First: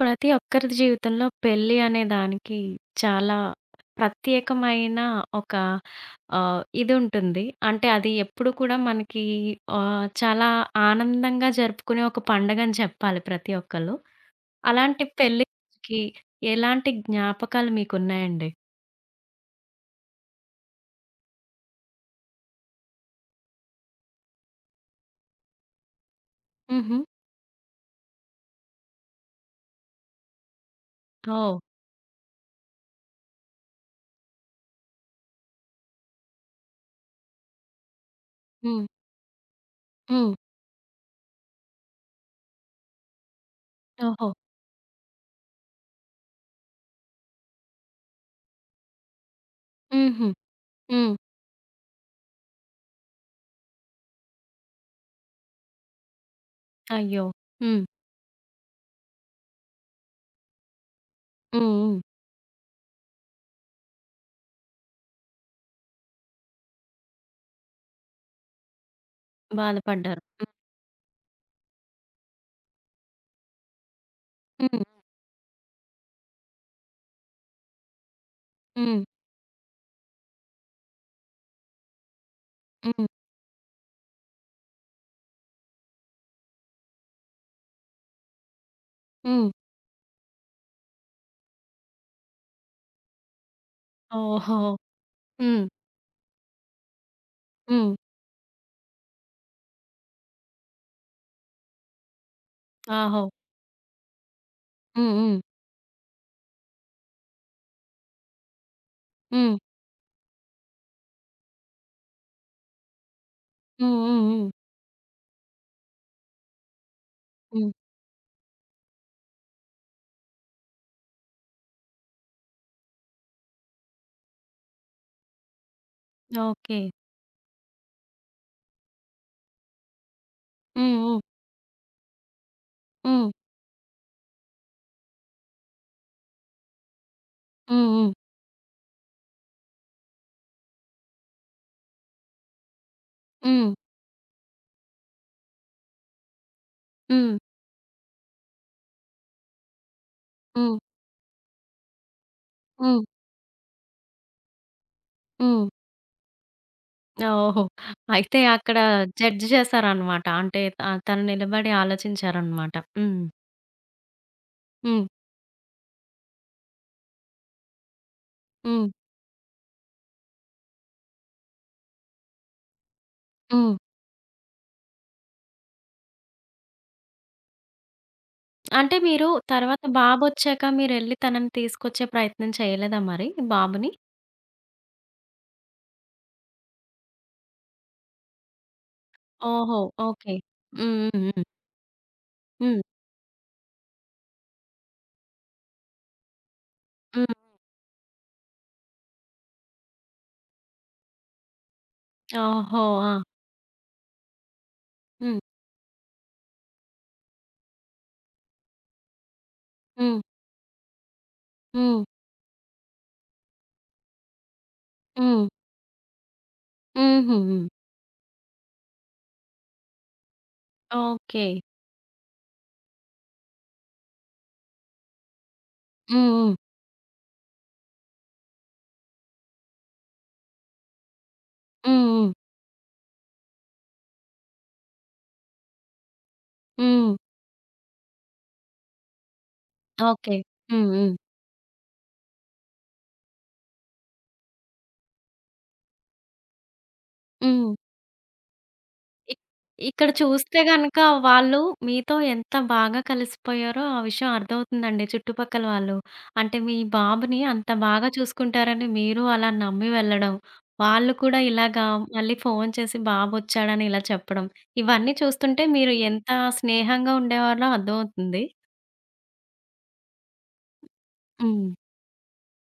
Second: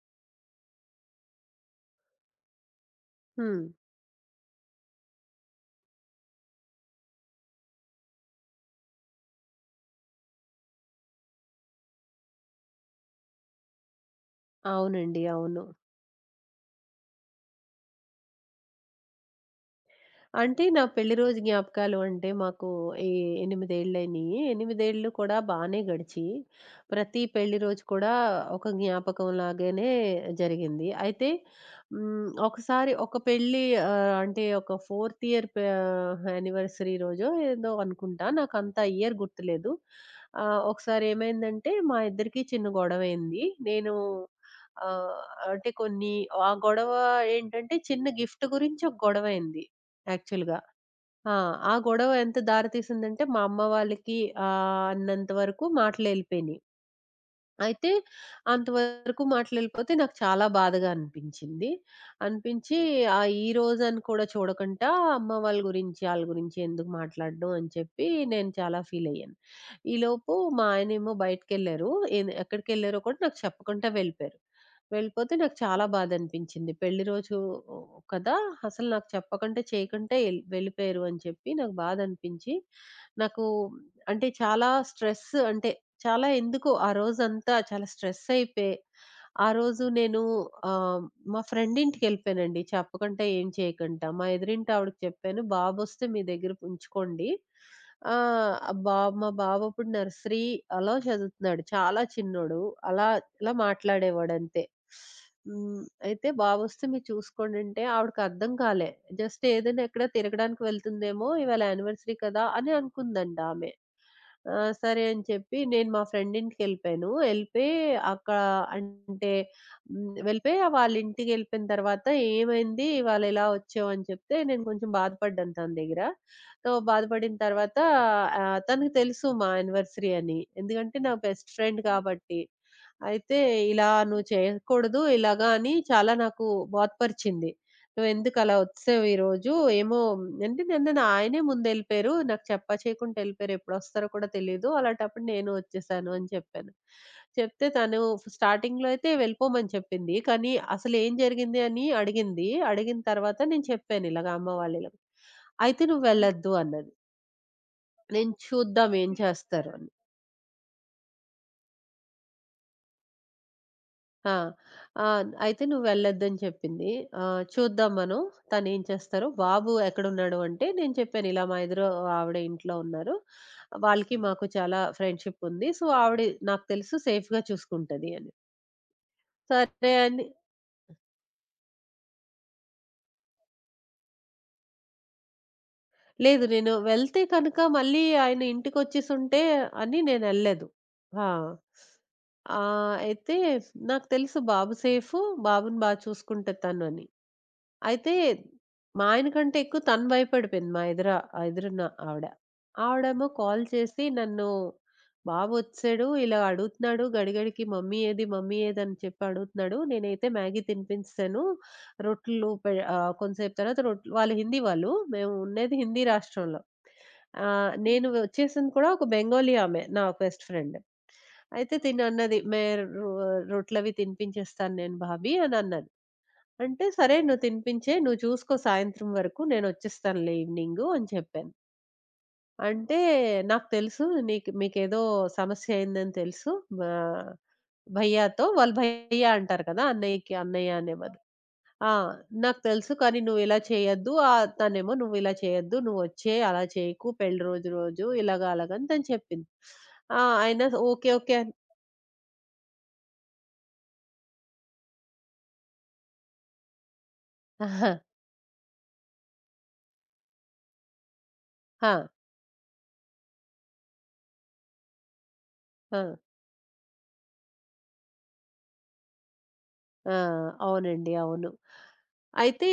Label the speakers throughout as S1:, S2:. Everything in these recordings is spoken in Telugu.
S1: ప్రతి ఒక్కరి జీవితంలో పెళ్లి అనే దానికి చాలా
S2: హ్మ్.
S1: ప్రత్యేకమైన ఒక ఇది ఉంటుంది. అంటే అది ఎప్పుడు కూడా మనకి చాలా ఆనందంగా జరుపుకునే ఒక పండగని చెప్పాలి ప్రతి ఒక్కళ్ళు. అలాంటి
S2: అవునండి.
S1: పెళ్లి
S2: అవును.
S1: రోజుకి ఎలాంటి జ్ఞాపకాలు మీకున్నాయండి?
S2: అంటే నా పెళ్లి రోజు జ్ఞాపకాలు అంటే మాకు ఈ ఎనిమిదేళ్ళయినాయి. ఎనిమిదేళ్ళు కూడా బానే గడిచి,
S1: హుహు.
S2: ప్రతి పెళ్లి రోజు కూడా ఒక జ్ఞాపకం లాగానే జరిగింది. అయితే
S1: ఓహ్!
S2: ఒకసారి అంటే ఒక ఫోర్త్ ఇయర్ యానివర్సరీ రోజో ఏదో అనుకుంటా. నాకంత
S1: హ్మ్.
S2: ఇయర్ గుర్తులేదు.
S1: హ్మ్.
S2: ఒకసారి ఏమైందంటే మా ఇద్దరికీ చిన్న గొడవయింది. నేను
S1: ఓహో!
S2: ఆహ్, అంటే కొన్ని ఆ గొడవ ఏంటంటే చిన్న గిఫ్ట్ గురించి ఒక గొడవయింది.
S1: హుహు.
S2: యాక్చువల్‌గా.
S1: హ్మ్.
S2: ఆ! ఆ గొడవ ఎంత దారి తీసిందంటే, మా అమ్మ వాళ్ళకి అన్నంత వరకు మాటలెళ్ళిపోయినియి.
S1: అయ్యో! హ్మ్.
S2: అయితే అంతవరకు మాటలెళ్ళిపోతే నాకు చాలా బాధగా
S1: హ్మ్.
S2: అనిపించింది.
S1: హ్మ్.
S2: అనిపించి ఈ రోజని కూడా చూడకుండా అమ్మ వాళ్ళ గురించి, ఆళ్ళ గురించి ఎందుకు మాట్లాడడం అని చెప్పి నేను చాలా ఫీలయ్యాను.
S1: బాధపడ్డారు.
S2: ఈలోపు మా ఆయనేమో బయటికెళ్లారు. ఎక్కడికెళ్లారో కూడా నాకు చెప్పకుండా వెళ్ళిపోయారు.
S1: హ్మ్.
S2: వెళ్ళిపోతే నాకు చాలా బాధనిపించింది. పెళ్లి రోజు కదా! అసలు
S1: హ్మ్.
S2: నాకు చెప్పకుండా చేయకుండా వెళ్ళిపోయారు అని చెప్పి నాకు బాధనిపించి,
S1: హ్మ్.
S2: నాకు అంటే చాలా స్ట్రెస్ అంటే చాలా ఎందుకో ఆ రోజంతా చాలా స్ట్రెస్ అయిపోయి, ఆ
S1: హ్మ్.
S2: రోజు ఆహ్, మా ఫ్రెండ్ ఇంటికెళ్ళిపోయానండి చెప్పకుండా, ఏం చేయకుండా. మా
S1: ఓహో!
S2: ఎదురింటి ఆవిడకి చెప్పాను,
S1: హ్మ్.
S2: "బాబొస్తే మీ దగ్గర ఉంచుకోండి.
S1: హ్మ్.
S2: ఆహ్, ఆ బాబు మా బాబు అప్పుడు నర్సరీ అలా చదువుతున్నాడు. చాలా చిన్నోడు." అలా
S1: ఆహో!
S2: ఇలా మాట్లాడేవాడంతే.
S1: హ్మ్. హ్మ్.
S2: హ్మ్. అయితే "బాబొస్తే మీరు చూసుకోండంటే" ఆవిడకి అర్థం కాలే. జస్ట్
S1: హ్మ్.
S2: ఏదైనా ఎక్కడ తిరగడానికి వెళ్తుందేమో, ఇవాళ యానివర్సరీ కదా! అని అనుకుందంట ఆమె.
S1: హ్మ్. హ్మ్. హ్మ్.
S2: ఆ! సరే అని చెప్పి నేను మా ఫ్రెండ్ ఇంటికెళ్ళిపోయాను.
S1: హ్మ్.
S2: ఎళ్ళిపోయి అక్క అంటే హ్మ్. వెళ్ళిపోయి వాళ్ళింటికెళ్ళిపోయిన తర్వాత "ఏమైంది? ఇవాళ ఇలా వచ్చావు" అని చెప్తే నేను కొంచెం బాధపడ్డాను తన దగ్గర. So,
S1: okay.
S2: బాధపడిన తర్వాత తనకు తెలుసు మా యానివర్సరీ అని.
S1: హ్మ్.
S2: ఎందుకంటే నా
S1: హ్మ్.
S2: బెస్ట్ ఫ్రెండ్ కాబట్టి.
S1: హ్మ్.
S2: అయితే ఇలా "నువ్వు చేయకూడదు ఇలాగా" అని చాలా నాకు బోధపరిచింది.
S1: హ్మ్.
S2: "నువ్వెందుకలా ఒచ్సేవు ఈరోజు?" ఏమో అంటే నన్ను నా ఆయనే ముందెళ్ళిపోయారు. నాకు చెప్పా చేయకుండా ఎళ్ళిపోయారు.
S1: హ్మ్.
S2: ఎప్పుడొస్తారో కూడా తెలీదు. అలాంటప్పుడు నేను ఒచ్చేసాను అని చెప్పాను.
S1: హ్మ్.
S2: చెప్తే తను స్టార్టింగ్‌లో అయితే వెళ్ళిపోమని చెప్పింది. కానీ
S1: హ్మ్.
S2: అసలేం జరిగింది అని అడిగింది. అడిగిన
S1: హ్మ్.
S2: తర్వాత నేను చెప్పాను ఇలాగ అమ్మ వాళ్ళిలాగ.
S1: హ్మ్.
S2: అయితే నువ్వు వెళ్ళొద్దు అన్నది.
S1: ఓహో!
S2: నేను
S1: అయితే అక్కడ
S2: చూద్దాం ఏం
S1: జడ్జ్
S2: చేస్తారో అని.
S1: చేశారనమాట. అంటే తను నిలబడి ఆలోచించారనమాట. హ్మ్.
S2: ఆ!
S1: హ్మ్.
S2: ఆ! అయితే "నువ్వెళ్ళొద్దని" చెప్పింది. చూద్దాం మనం తనేం
S1: హ్మ్.
S2: చేస్తారో. బాబు ఎక్కడున్నాడు అంటే నేను చెప్పాను ఇలా మా ఎదురు ఆవిడ ఇంట్లో ఉన్నారు.
S1: హ్మ్.
S2: వాళ్ళకి మాకు చాలా ఫ్రెండ్‌షిప్ ఉంది. సో, ఆవిడ నాకు తెలుసు సేఫ్‌గా చూసుకుంటది అని.
S1: అంటే మీరు తర్వాత
S2: సరే అని
S1: బాబొచ్చాక మీరెళ్లి తనని తీసుకొచ్చే ప్రయత్నం చేయలేదా మరి బాబుని?
S2: లేదు. నేను వెళ్తే కనుక మళ్ళీ ఆయన ఇంటికొచ్చేసుంటే
S1: ఓహో!
S2: అని
S1: ఓకే.
S2: నేనెళ్ళలేదు.
S1: హ్మ్.
S2: ఆ!
S1: హ్మ్. హ్మ్. హ్మ్.
S2: అయితే నాకు తెలుసు బాబు సేఫు. బాబుని బా చూసుకుంటది తను అని.
S1: హ్మ్.
S2: అయితే మా ఆయన కంటే ఎక్కువ తను భయపడిపోయింది. మా ఎదుర ఆ ఎదురున్న ఆవిడ.
S1: ఓహో! ఆ!
S2: ఆవిడేమో కాల్ చేసి నన్ను
S1: హ్మ్.
S2: "బాబొచ్చేసాడు. ఇలా అడుగుతున్నాడు గడిగడికి మమ్మీ ఏది? మమ్మీ ఏది?" అని చెప్పి అడుగుతున్నాడు.
S1: హ్మ్.
S2: నేనైతే మ్యాగీ తినిపించేసాను.
S1: హ్మ్.
S2: కొంతసేపు తర్వాత రొట్లు వాళ్ళు హిందీ వాళ్ళు. మేము
S1: హ్మ్.
S2: ఉండేది హిందీ రాష్ట్రంలో.
S1: హుహుహు.
S2: నేను వచ్చేసింది కూడా ఒక బెంగాలీ ఆమె నా బెస్ట్ ఫ్రెండ్.
S1: ఓకే.
S2: అయితే తినన్నది మే రొ రొట్లవి తినిపించేస్తాను నేను భాబీ అనన్నది.
S1: హ్మ్. హ్మ్.
S2: అంటే సరే నువ్వు తినిపించేయి. నువ్వు చూసుకో సాయంత్రం వరకు నేనొచ్చేస్తానులే ఈవినింగు అని చెప్పాను.
S1: హ్మ్. హ్మ్.
S2: అంటే నాకు తెలుసు మీకేదో సమస్య అయిందని తెలుసు.
S1: హ్మ్.
S2: ఆహ్, భయ్యాతో వాళ్ళు భయ్యా అంటారు కదా! అన్నయ్యకి
S1: ఓకే.
S2: అన్నయ్య
S1: హ్మ్.
S2: అనే
S1: హ్మ్.
S2: బదులు. ఆ! నాకు తెలుసు కానీ నువ్విలా చేయొద్దు. తనేమో నువ్విలా చేయొద్దు. నువ్వొచ్చే అలా చేయకు. పెళ్లి రోజు
S1: హ్మ్.
S2: రోజు ఇలాగ అలాగని తను
S1: ఇక్
S2: చెప్పింది.
S1: ఇక్కడ
S2: ఆ! ఆయన
S1: చూస్తే గనక
S2: ఓకే. ఓకే. అని.
S1: వాళ్ళు మీతో ఎంత బాగా కలిసిపోయారో ఆ విషయం అర్థమవుతుందండి చుట్టుపక్కల వాళ్ళు. అంటే మీ బాబుని అంత
S2: ఆ!
S1: బాగా చూసుకుంటారని మీరు అలా నమ్మి వెళ్ళడం, వాళ్ళు కూడా ఇలాగా
S2: ఆ!
S1: మళ్ళీ ఫోను చేసి బాబొచ్చాడని ఇలా చెప్పడం, ఇవన్నీ చూస్తుంటే మీరు
S2: ఆ!
S1: ఎంత స్నేహంగా ఉండేవాళ్ళో అర్థమవుతుంది.
S2: ఆ! అవునండి. అవును.
S1: హ్మ్.
S2: అయితే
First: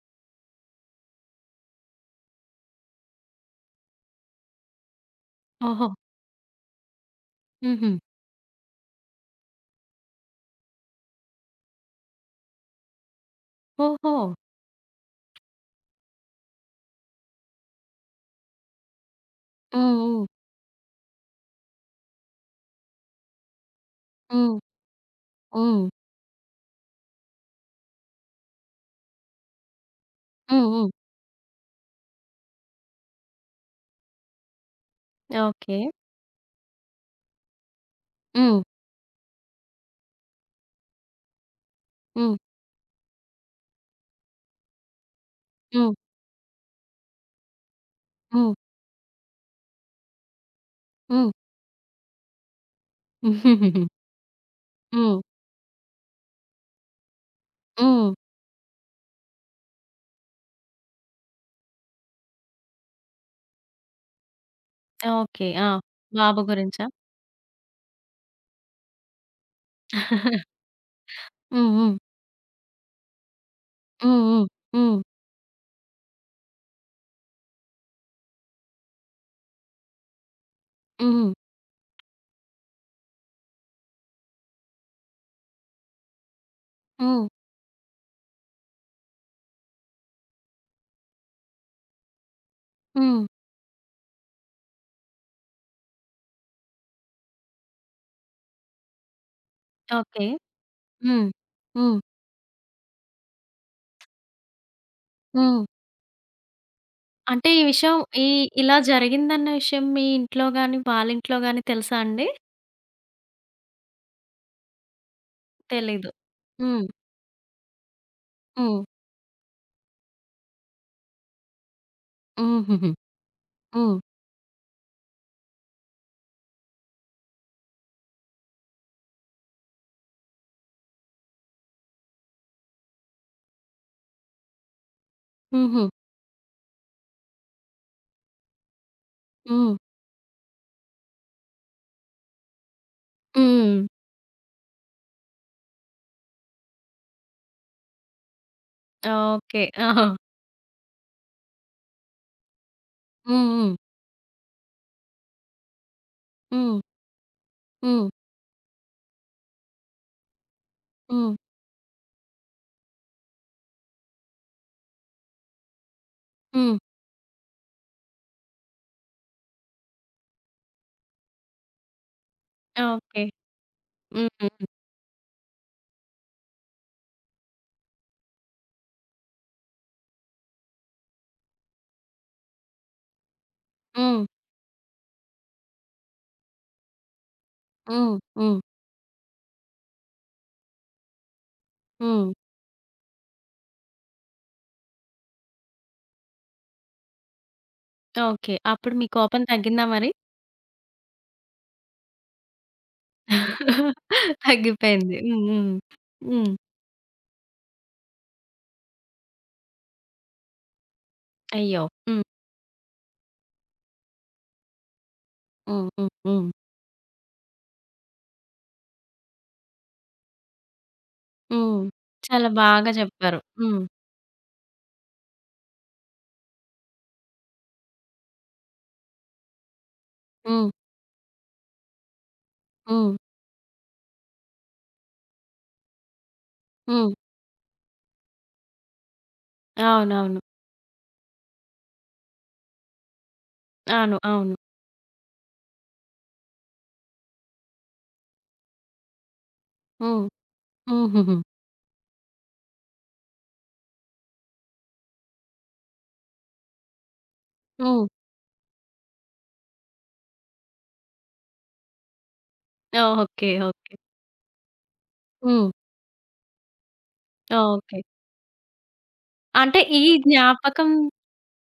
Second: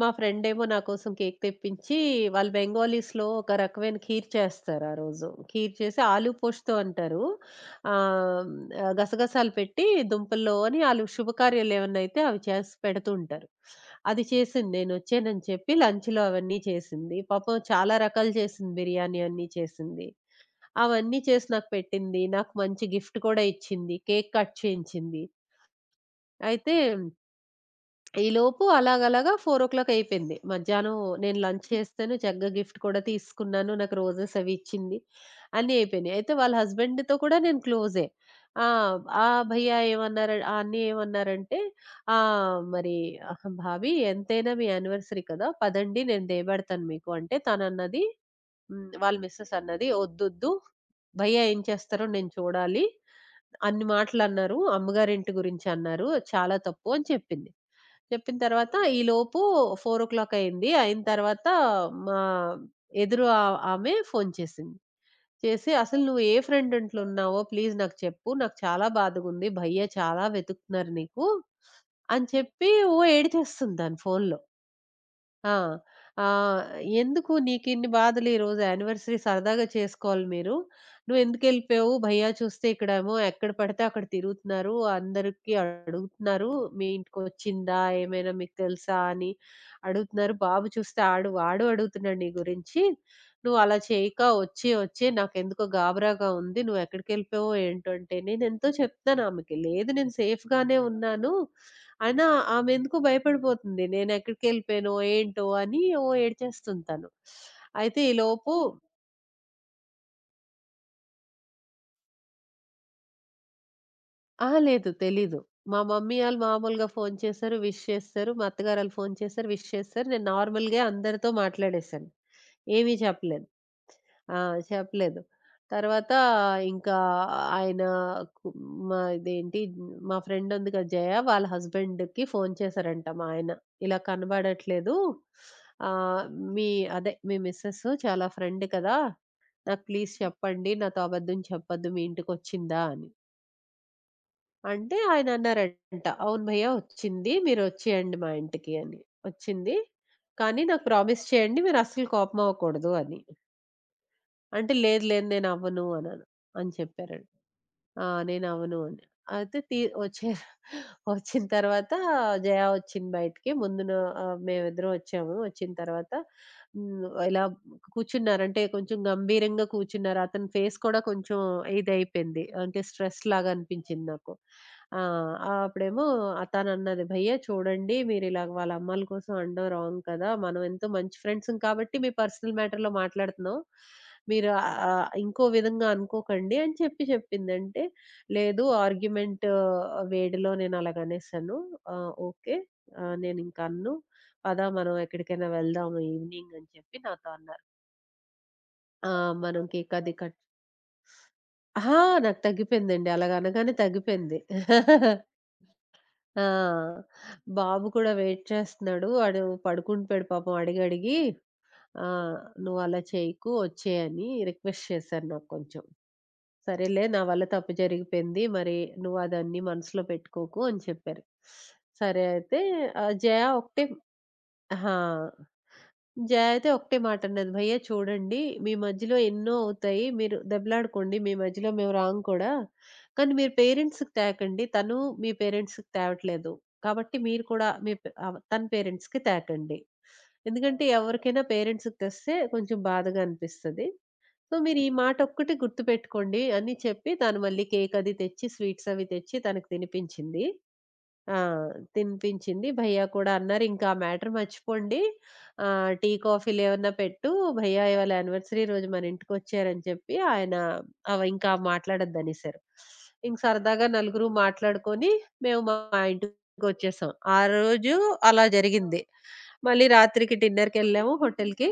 S2: మా ఫ్రెండేమో నా కోసం కేక్ తెప్పించి వాళ్ళు బెంగాలీస్‌లో ఒక రకమైన ఖీర్ చేస్తారు ఆ రోజు. ఖీర్
S1: ఓహో!
S2: చేసి ఆలు పోస్తో అంటారు.
S1: హుహు.
S2: ఆహ్, గసగసాలు పెట్టి దుంపల్లోని ఆళ్ళు శుభకార్యాలు ఏమన్నా అయితే అవి చేసి పెడుతూ ఉంటారు.
S1: ఓహో!
S2: అది చేసింది నేనొచ్చానని చెప్పి లంచ్‌లో అవన్నీ చేసింది. పాపం చాలా రకాలు చేసింది. బిర్యానీ అన్నీ
S1: హ్మ్.
S2: చేసింది.
S1: హ్మ్.
S2: అవన్నీ చేసి నాకు పెట్టింది. నాకు మంచి గిఫ్ట్ కూడా ఇచ్చింది. కేక్ కట్
S1: హ్మ్.
S2: చేయించింది.
S1: హ్మ్.
S2: అయితే ఈలోపు అలాగలాగా 4:00 అయిపోయింది.
S1: హ్మ్. హ్మ్.
S2: మధ్యాహ్నం నేను లంచ్ చేశాను. చక్కగా గిఫ్ట్ కూడా తీసుకున్నాను. నాకు రోజెస్ అవి ఇచ్చింది. అన్నీ
S1: ఓకే.
S2: అయిపోయినాయి. అయితే వాళ్ళ హస్బెండ్‌తో కూడా నేను క్లోజే.
S1: హ్మ్.
S2: ఆ! ఆ భయ్యా ఏమన్నారు ఆ అన్నయ్య ఏమన్నారంటే,
S1: హ్మ్.
S2: " మరి భాబీ ఎంతైనా మీ యానివర్సరీ కదా!
S1: హ్మ్.
S2: పదండి నేను దేపెడతాను మీకు" అంటే తనన్నది
S1: హ్మ్.
S2: వాళ్ళ మిసెస్ అన్నది, "ఒద్దొద్దు
S1: హ్మ్.
S2: భయ్యా ఏం చేస్తారో నేను చూడాలి. అన్ని
S1: హ్మ్.
S2: మాటలన్నారు.
S1: హ్మ్.
S2: అమ్మగారింటి గురించి అన్నారు. చాలా తప్పు" అని చెప్పింది. చెప్పిన తర్వాత ఈలోపు 4:00 అయింది. అయిన తర్వాత మా ఎదురు ఆ ఆమె ఫోను చేసింది.
S1: ఓకే. ఆ!
S2: చేసి "అసలు నువ్వు ఏ
S1: బాబు
S2: ఫ్రెండ్
S1: గురించా?
S2: ఇంట్లో ఉన్నావో ప్లీజ్ నాకు చెప్పు. నాకు చాలా బాధగుంది. భయ్యా చాలా వెతుకుతున్నారు నీకు"
S1: హ్మ్. హ్మ్.
S2: అని చెప్పి ఓ ఏడిచేస్తుంది తను
S1: హ్మ్.
S2: ఫోనులో.
S1: హ్మ్. హ్మ్.
S2: ఆ! ఆహ్, "ఎందుకు నీకిన్ని బాధలు ఈరోజు యానివర్సరీ సరదాగా చేసుకోవాలి మీరు.
S1: హ్మ్.
S2: నువ్వెందుకెళ్ళిపోయావు? భయ్యా చూస్తే ఇక్కడేమో ఎక్కడ పడితే అక్కడ తిరుగుతున్నారు. అందరికి అడుగుతున్నారు. మీ
S1: హ్మ్.
S2: ఇంటికొచ్చిందా? ఏమైనా మీకు తెలుసా? అని అడుగుతున్నారు. బాబు చూస్తే వాడు అడుగుతున్నాడు నీ గురించి.
S1: హ్మ్.
S2: నువ్వలా చేయక వచ్చి వచ్చి నాకెందుకో గాబరాగా ఉంది. నువ్వెక్కడికెళ్ళిపోయావో ఏంటో" అంటే నేనెంతో చెప్తాను ఆమెకి. "లేదు నేను
S1: ఓకే.
S2: సేఫ్‌గానే
S1: హ్మ్.
S2: ఉన్నాను."
S1: హ్మ్.
S2: అయినా ఆమె ఎందుకో భయపడిపోతుంది. నేనెక్కడికెళ్ళిపోయానో, ఏంటో
S1: హ్మ్.
S2: అని ఓ ఏడ్చేస్తుంది తను.
S1: అంటే ఈ విషయం
S2: అయితే
S1: ఈ
S2: ఈలోపు
S1: ఇలా జరిగిందన్న విషయం మీ ఇంట్లో గాని, వాళ్ళింట్లో గాని తెలుసా అండి?
S2: అహా! లేదు తెలీదు. మా
S1: తెలీదు.
S2: మమ్మీ ఆళ్ళు మామూలుగా
S1: హ్మ్.
S2: ఫోను చేశారు, విష్ చేసేశారు. మా
S1: హ్మ్.
S2: అత్తగారాళ్ళు ఫోను చేశారు, విష్ చేసేశారు. నేను నార్మల్‌గే అందరితో మాట్లాడేశాను.
S1: హుహుహు.
S2: ఏమీ చెప్పలేదు.
S1: హ్మ్.
S2: ఆ! చెప్పలేదు. తర్వాత ఇంకా ఆయన కు మా ఇదేంటి మా ఫ్రెండ్ ఉంది కదా! జయ వాళ్ళ హస్బెండ్‌కి ఫోను చేశారంట మా ఆయన. ఇలా కనబడట్లేదు.
S1: హుహు.
S2: ఆహ్, మీ అదే మీ మిసెస్ చాలా ఫ్రెండ్ కదా!
S1: హ్మ్.
S2: నాకు ప్లీజ్ చెప్పండి. నాతో అబద్ధం చెప్పొద్దు. మీ ఇంటికొచ్చిందా అని.
S1: హ్మ్.
S2: అంటే ఆయన అన్నారంట, "అవును భయ్యా వచ్చింది. మీరొచ్చేయండి మా ఇంటికి" అని.
S1: ఓకే.
S2: "వచ్చింది.
S1: ఆ!
S2: కానీ నాకు ప్రామిస్ చేయండి మీరస్సలు కోపమవ్వకూడదు" అని.
S1: హ్మ్. హ్మ్.
S2: అంటే లేదు లేదు నేనవ్వను అన్నాను. అని
S1: హ్మ్.
S2: చెప్పారండి.
S1: హ్మ్.
S2: నేనవ్వను అని. అయితే వచ్చారు.
S1: హ్మ్.
S2: వచ్చిన తర్వాత జయ వచ్చింది బయటికి. మేమిద్దరం వచ్చాము. వచ్చిన తర్వాత
S1: హ్మ్.
S2: హ్మ్. ఇలా కూర్చున్నారు. అంటే కొంచెం గంభీరంగా కూర్చున్నారు. అతని ఫేస్ కూడా కొంచెం ఇదయిపోయింది. అంటే స్ట్రెస్
S1: ఓకే.
S2: లాగా అనిపించింది నాకు.
S1: హ్మ్.
S2: ఆ! అప్పుడేమో తనన్నది, "భయ్యా చూడండి మీరిలాగ వాళ్ళ అమ్మాయిల కోసం అనడం రాంగ్ కదా! మనం ఎంతో మంచి ఫ్రెండ్స్‌మి కాబట్టి మీ పర్సనల్ మ్యాటర్‌లో మాట్లాడుతున్నాం.
S1: హ్మ్.
S2: మీరు ఆహ్, ఆహ్, ఇంకో విధంగా అనుకోకండి అని చెప్పి చెప్పిందంటే,
S1: హ్మ్. హ్మ్.
S2: లేదు ఆర్గ్యుమెంట్ వేడిలో నేను అలాగనేసాను.
S1: హ్మ్.
S2: ఓకే. నేనింక అనను. పద మనం ఎక్కడికైనా వెళ్దాము ఈవినింగ్ అని చెప్పి నాతో అన్నారు.
S1: ఓకే. అప్పుడు మీ
S2: ఆ!
S1: కోపం
S2: మనం
S1: తగ్గిందా
S2: కేక్
S1: మరి?
S2: అది కట్ అహా! నాకు తగ్గిపోయిందండి. అలాగనగానే తగ్గిపోయింది.
S1: తగ్గిపోయింది. హ్మ్. హ్మ్. హ్మ్.
S2: ఆ! బాబు కూడా వెయిట్ చేస్తున్నాడు. వాడు పడుకుండిపోయాడు పాపం అడిగడిగి.
S1: అయ్యో!
S2: ఆ!
S1: హ్మ్.
S2: "నువ్వు అలా చేయకు వచ్చేయని" రిక్వెస్ట్ చేశారు నాకు కొంచెం.
S1: హ్మ్. హ్మ్. హ్మ్.
S2: సరేలే నా వల్ల తప్పు జరిగిపోయింది. మరి నువ్వు అదన్నీ మనసులో పెట్టుకోకు అని చెప్పారు.
S1: హ్మ్.
S2: సరే
S1: చాలా
S2: అయితే
S1: బాగా
S2: ఆ
S1: చెప్పారు.
S2: జయ
S1: హ్మ్.
S2: ఒకటే ఆహా! జయ అయితే ఒకటే మాట అన్నది. "భయ్యా చూడండి, మీ మధ్యలో ఎన్నో అవుతాయి. మీరు
S1: హ్మ్.
S2: దెబ్బలాడుకోండి. మీ మధ్యలో మేము రాము కూడా.
S1: హ్మ్.
S2: కానీ మీరు పేరెంట్స్‌కి తాకండి. తను మీ పేరెంట్స్‌కి తేవట్లేదు.
S1: హ్మ్.
S2: కాబట్టి మీరు కూడా తన పేరెంట్స్‌కి తాకండి.
S1: అవునవును.
S2: ఎందుకంటే ఎవరికైనా పేరెంట్స్‌కి తెస్తే కొంచెం బాధగా అనిపిస్తది.
S1: అవును.
S2: సో,
S1: అవును.
S2: మీరు ఈ మాట ఒక్కటి గుర్తుపెట్టుకోండి" అని చెప్పి తను మళ్ళీ కేక్ అది తెచ్చి, స్వీట్స్ అవి తెచ్చి తనకు
S1: హ్మ్.
S2: తినిపించింది.
S1: హుహుహు.
S2: ఆ! తినిపించింది. భయ్యా కూడా అన్నారు, "ఇంకా ఆ మ్యాటర్ మర్చిపోండి. టీ, కాఫీలు ఏమన్నా పెట్టు. భయ్యా
S1: హ్మ్.
S2: ఇవాళ యానివర్సరీ రోజు మన ఇంటికొచ్చారని" చెప్పి ఆయన ఇంకా మాట్లాడొద్దనేసారు. ఇంక
S1: ఓకే.
S2: సరదాగా
S1: ఓకే.
S2: నలుగురు మాట్లాడుకొని మేము
S1: హ్మ్.
S2: మా ఇంటికొచ్చేసాం. ఆ రోజు
S1: ఓకే.
S2: అలా జరిగింది.
S1: అంటే
S2: మళ్ళీ
S1: ఈ
S2: రాత్రికి
S1: జ్ఞాపకం
S2: డిన్నర్‌కెళ్ళాము హోటల్‌కి.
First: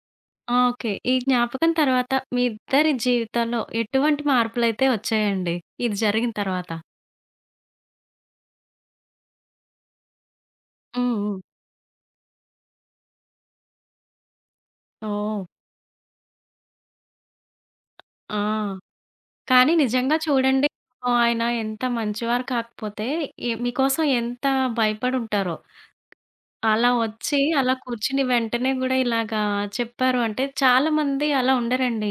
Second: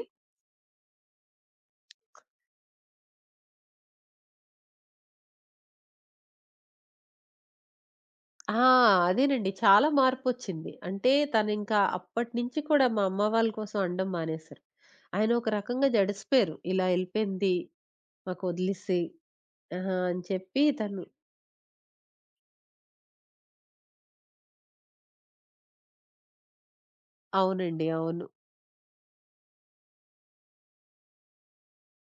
S1: ఓకే. ఈ జ్ఞాపకం తర్వాత మీ ఇద్దరి జీవితాల్లో ఎటువంటి మార్పులైతే వచ్చాయండి? ఇది జరిగిన తర్వాత?
S2: ఆ! అదేనండి. చాలా మార్పొచ్చింది. అంటే
S1: హ్మ్. హ్మ్.
S2: తనింకా అప్పటినుంచి కూడా మా అమ్మ వాళ్ళ కోసం అనడం మానేశారు. ఆయన
S1: ఓహ్!
S2: ఒక రకంగా జడిసిపోయారు. ఇలా ఎళ్ళిపోయింది
S1: ఆ!
S2: మాకొదిలేసి
S1: కానీ నిజంగా
S2: అని చెప్పి
S1: చూడండి
S2: తను
S1: పాపం ఆయన ఎంత మంచివారు కాకపోతే, మీకోసం ఎంత భయపడుంటారో. అలా వచ్చి, అలా
S2: అవునండి.
S1: కూర్చుని
S2: అవును.
S1: వెంటనే గూడా ఇలాగా చెప్పారు అంటే, చాలామంది అలా ఉండరండి.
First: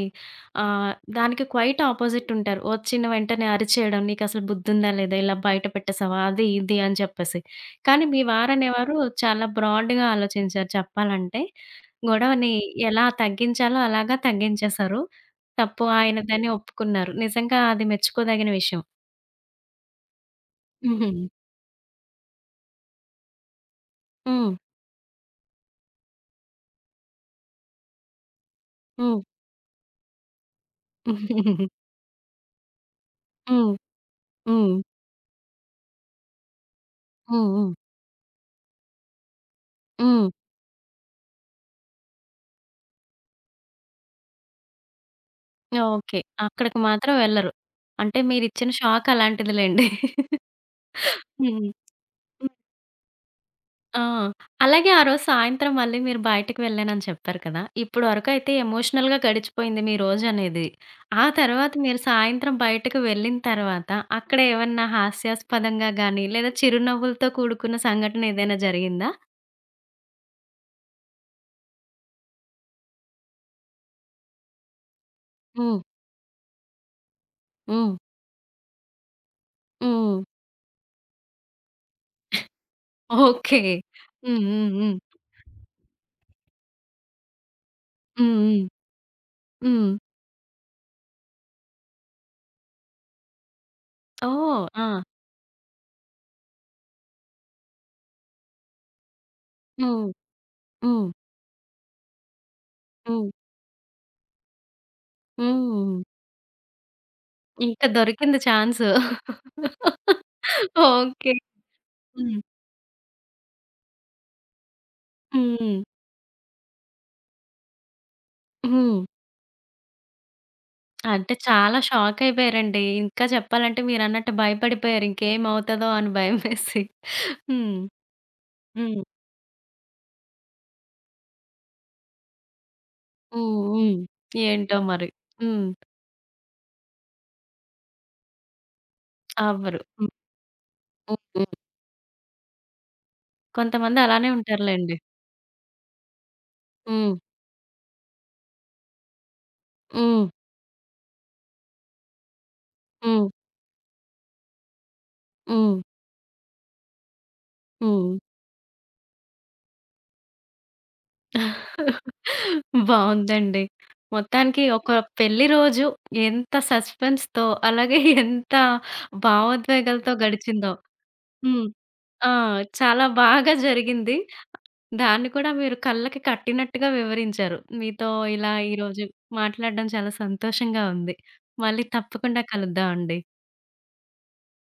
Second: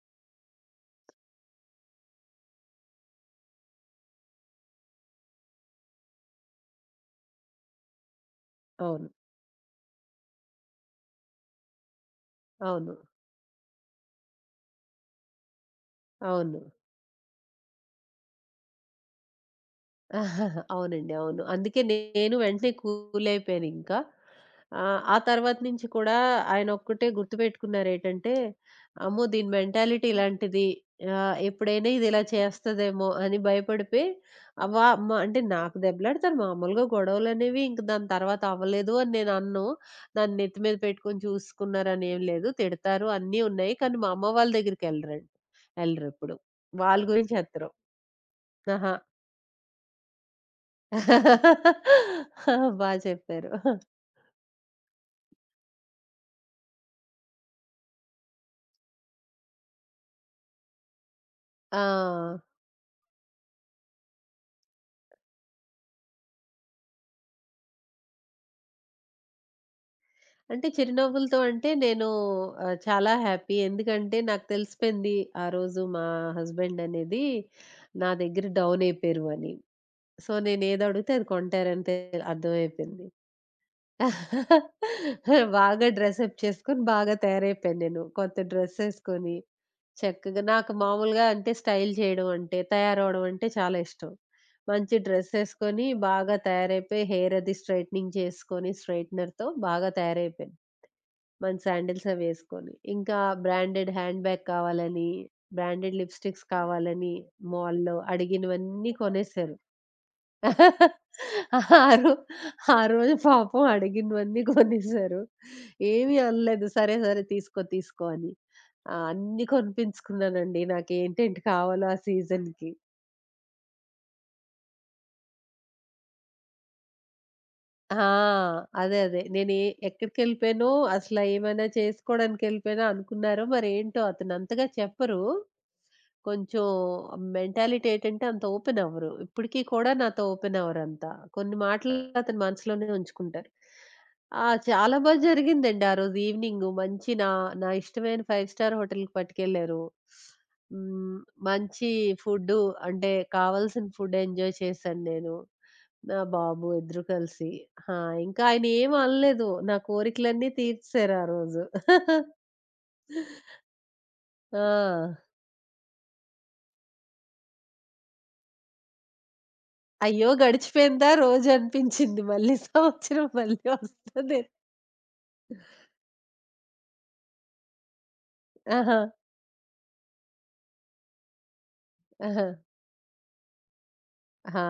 S1: ఆహ్, దానికి క్వైట్ ఆపోజిట్ ఉంటారు. వచ్చిన వెంటనే అరిచేయడం, "నీకసలు బుద్ధుందా లేదా? ఇలా బయట పెట్టేసావా?" అది, ఇది అని చెప్పేసి. కానీ మీ వారనేవారు
S2: అవును.
S1: చాలా బ్రాడ్‌గా ఆలోచించారు చెప్పాలంటే. గొడవని
S2: అవును.
S1: ఎలా తగ్గించాలో అలాగా తగ్గించేశారు. తప్పు ఆయనదని
S2: అవును.
S1: ఒప్పుకున్నారు. నిజంగా అది మెచ్చుకోదగిన విషయం.
S2: ఆహాహా!
S1: హుహు.
S2: అవునండి. అవును. అందుకే నేను వెంటనే కూలయిపోయానింకా.
S1: హ్మ్.
S2: ఆ తర్వాత నుంచి కూడా ఆయనొక్కటే గుర్తుపెట్టుకున్నారేటంటే,
S1: హ్మ్.
S2: అమ్మో! దీని మెంటాలిటీ ఇలాంటిది.
S1: హ్మ్.
S2: ఎప్పుడైనా ఇది ఇలా చేస్తదేమో అని
S1: హ్మ్.
S2: భయపడిపోయి ఆహ్,
S1: హ్మ్.
S2: వా మ అంటే నాకు దెబ్బలాడతారు మామూలుగా
S1: హ్మ్.
S2: గొడవలనేవి
S1: హ్మ్.
S2: ఇంక దాని తర్వాత అవ్వలేదు అని నేను అనను. దాన్ని నెత్తి మీద పెట్టుకొని చూసుకున్నారనేం లేదు. తిడతారు అన్నీ ఉన్నాయి. కానీ మా అమ్మ వాళ్ళ దగ్గరికెళ్ళరండి.
S1: ఓకే.
S2: ఎళ్ళరెప్పుడు.
S1: అక్కడికి
S2: వాళ్ళ
S1: మాత్రం
S2: గురించి
S1: వెళ్లరు.
S2: ఎత్తరు.
S1: అంటే మీరిచ్చిన
S2: ఆహా!
S1: షాక్ అలాంటిదిలెండి. హ్మ్. హ్మ్.
S2: బా చెప్పారు.
S1: ఆ! అలాగే ఆ రోజు సాయంత్రం మళ్ళీ మీరు బయటకి వెళ్ళానని చెప్పారు కదా! ఇప్పుడు వరకైతే ఎమోషనల్‌గా గడిచిపోయింది మీ రోజనేది. ఆ తర్వాత మీరు
S2: ఆ!
S1: సాయంత్రం బయటకు వెళ్ళిన తర్వాత అక్కడ ఏమన్నా హాస్యాస్పదంగా గాని, లేదా చిరునవ్వులతో కూడుకున్న సంఘటన ఏదైనా జరిగిందా?
S2: అంటే చిరునవ్వులతో అంటే చాలా హ్యాపీ. ఎందుకంటే నాకు తెలిసిపోయింది ఆ
S1: హ్మ్.
S2: రోజు మా హస్బెండ్ అనేది
S1: హ్మ్.
S2: నా దగ్గర డౌన్ అయిపోయారు అని.
S1: హ్మ్.
S2: సో, నేను ఏది అడిగితే అది కొంటారని అర్థమైపోయింది.
S1: ఓకే. హ్మ్. హ్మ్. హ్మ్.
S2: బాగా డ్రెసప్ చేసుకొని బాగా తయారైపోయాను నేను. కొత్త
S1: హ్మ్. హ్మ్.
S2: డ్రెస్ ఏసుకొని.
S1: హ్మ్.
S2: చక్కగా నాకు మామూలుగా అంటే స్టైల్ చేయడం అంటే, తయారవ్వడం అంటే చాలా ఇష్టం.
S1: ఓహ్! ఆ!
S2: మంచి డ్రెస్సేసుకొని బాగా తయారైపోయి, హెయిర్ అది స్ట్రెయిటనింగ్ చేసుకొని, స్ట్రెయిటనర్‌తో బాగా
S1: హ్మ్.
S2: తయారైపోయాను.
S1: హ్మ్.
S2: మంచి శాండిల్స్ అవి యేసుకొని. ఇంకా
S1: హ్మ్.
S2: బ్రాండెడ్ హ్యాండ్ బ్యాగ్ కావాలని, బ్రాండెడ్
S1: హ్మ్.
S2: లిప్‌స్టిక్స్ కావాలని
S1: ఇంకా
S2: మాల్‌లో
S1: దొరికింది ఛాన్సు.
S2: అడిగినవన్నీ కొనేసారు.
S1: ఓకే.
S2: ఆ రో
S1: హ్మ్.
S2: ఆ రోజు పాపం అడిగినవన్నీ కొనేసారు.
S1: హ్మ్.
S2: ఏమి అనలేదు. సరే, సరే తీసుకో, తీసుకో అని.
S1: హ్మ్.
S2: అన్నీ కొనిపించుకున్నానండి.
S1: అంటే
S2: నాకేంటేంటి
S1: చాలా
S2: కావాలో ఆ సీజన్‌కి.
S1: షాకయిపోయారండి. ఇంకా చెప్పాలంటే మీరన్నట్టు భయపడిపోయారు. ఇంకేమవుతదో అని భయమేసి. హ్మ్.
S2: ఆ! అదే,
S1: హ్మ్.
S2: అదే. నేనే ఎక్కడికెళ్ళిపోయానో, అసల ఏమైనా చేసుకోవడానికెళ్ళిపోయానా అనుకున్నారో
S1: హ్మ్. హ్మ్.
S2: మరేంటో అతను అంతగా
S1: ఏంటో మరి.
S2: చెప్పరు.
S1: హ్మ్.
S2: కొంచెం మెంటాలిటీ ఏంటంటే అంత ఓపెన్ అవ్వరు. ఇప్పటికి
S1: అవ్వరు.
S2: కూడా
S1: హ్మ్.
S2: నాతో ఓపెన్ అవ్వరంత.
S1: హ్మ్.
S2: కొన్ని
S1: హ్మ్.
S2: మాటలు అతని మనసులోనే ఉంచుకుంటారు.
S1: కొంతమంది అలానే ఉంటారులెండి.
S2: చాలా బా జరిగిందండి ఆ రోజు ఈవెనింగు. మంచి
S1: హ్మ్.
S2: నా నా ఇష్టమైన 5 స్టార్ హోటల్‌కి పట్టుకెళ్లారు.
S1: హ్మ్.
S2: హ్మ్. మంచి ఫుడ్డు అంటే
S1: హ్మ్.
S2: కావాల్సిన ఫుడ్ ఎంజాయ్ చేశాను నేను.
S1: హ్మ్.
S2: నా బాబు ఇద్దరు కలిసి. ఆ!
S1: హ్మ్.
S2: ఇంకా ఆయన ఏమి అనలేదు. నా కోరికలన్నీ తీర్చేశారు ఆ రోజు.
S1: బావుందండి.
S2: ఆ!
S1: మొత్తానికి ఒక పెళ్లి రోజు ఎంత సస్పెన్స్‌తో అలాగే ఎంత భావోద్వేగాలతో
S2: అయ్యో!
S1: గడిచిందో.
S2: గడిచిపోయిందా
S1: హ్మ్.
S2: రోజనిపించింది
S1: ఆ!
S2: మళ్ళీ.
S1: చాలా
S2: సంవత్సరం
S1: బాగా
S2: మళ్ళీ
S1: జరిగింది.
S2: వస్తది.
S1: దాన్ని కూడా మీరు కళ్ళకి కట్టినట్టుగా వివరించారు. మీతో ఇలా
S2: ఆహా!
S1: ఈరోజు మాట్లాడడం చాలా సంతోషంగా ఉంది. మళ్ళీ తప్పకుండా
S2: ఆహా!
S1: కలుద్దాం అండి.
S2: ఆ!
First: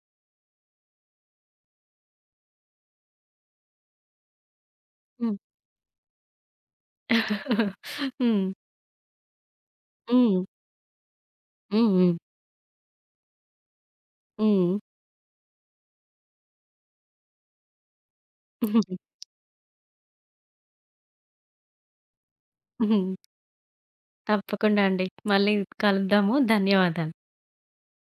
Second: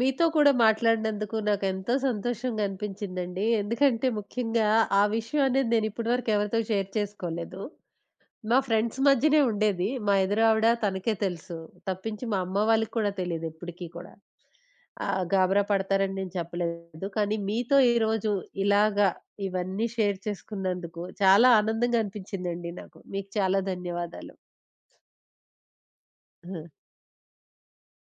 S2: మీతో కూడా మాట్లాడినందుకు నాకెంతో సంతోషంగా అనిపించిందండి. ఎందుకంటే ముఖ్యంగా ఆ
S1: హ్మ్.
S2: విషయం అనేది నేను ఇప్పటి వరకు ఎవరితో షేర్ చేసుకోలేదు.
S1: హ్మ్.
S2: మా ఫ్రెండ్స్ మధ్యనే ఉండేది. మా
S1: హ్మ్.
S2: ఎదురావిడ తనకే తెలుసు.
S1: హ్మ్.
S2: తప్పించి మా అమ్మ వాళ్ళకి కూడా తెలీదు ఎప్పటికి కూడా.
S1: హ్మ్. హ్మ్.
S2: గాబరా పడతారని నేను చెప్పలేదు. కానీ మీతో ఈరోజు ఇలాగా ఇవన్నీ షేర్ చేసుకున్నందుకు చాలా ఆనందంగా అనిపించిందండి నాకు.
S1: హ్మ్.
S2: మీకు చాలా ధన్యవాదాలు.
S1: తప్పకుండా అండి. మళ్ళీ కలుద్దాము. ధన్యవాదాలు.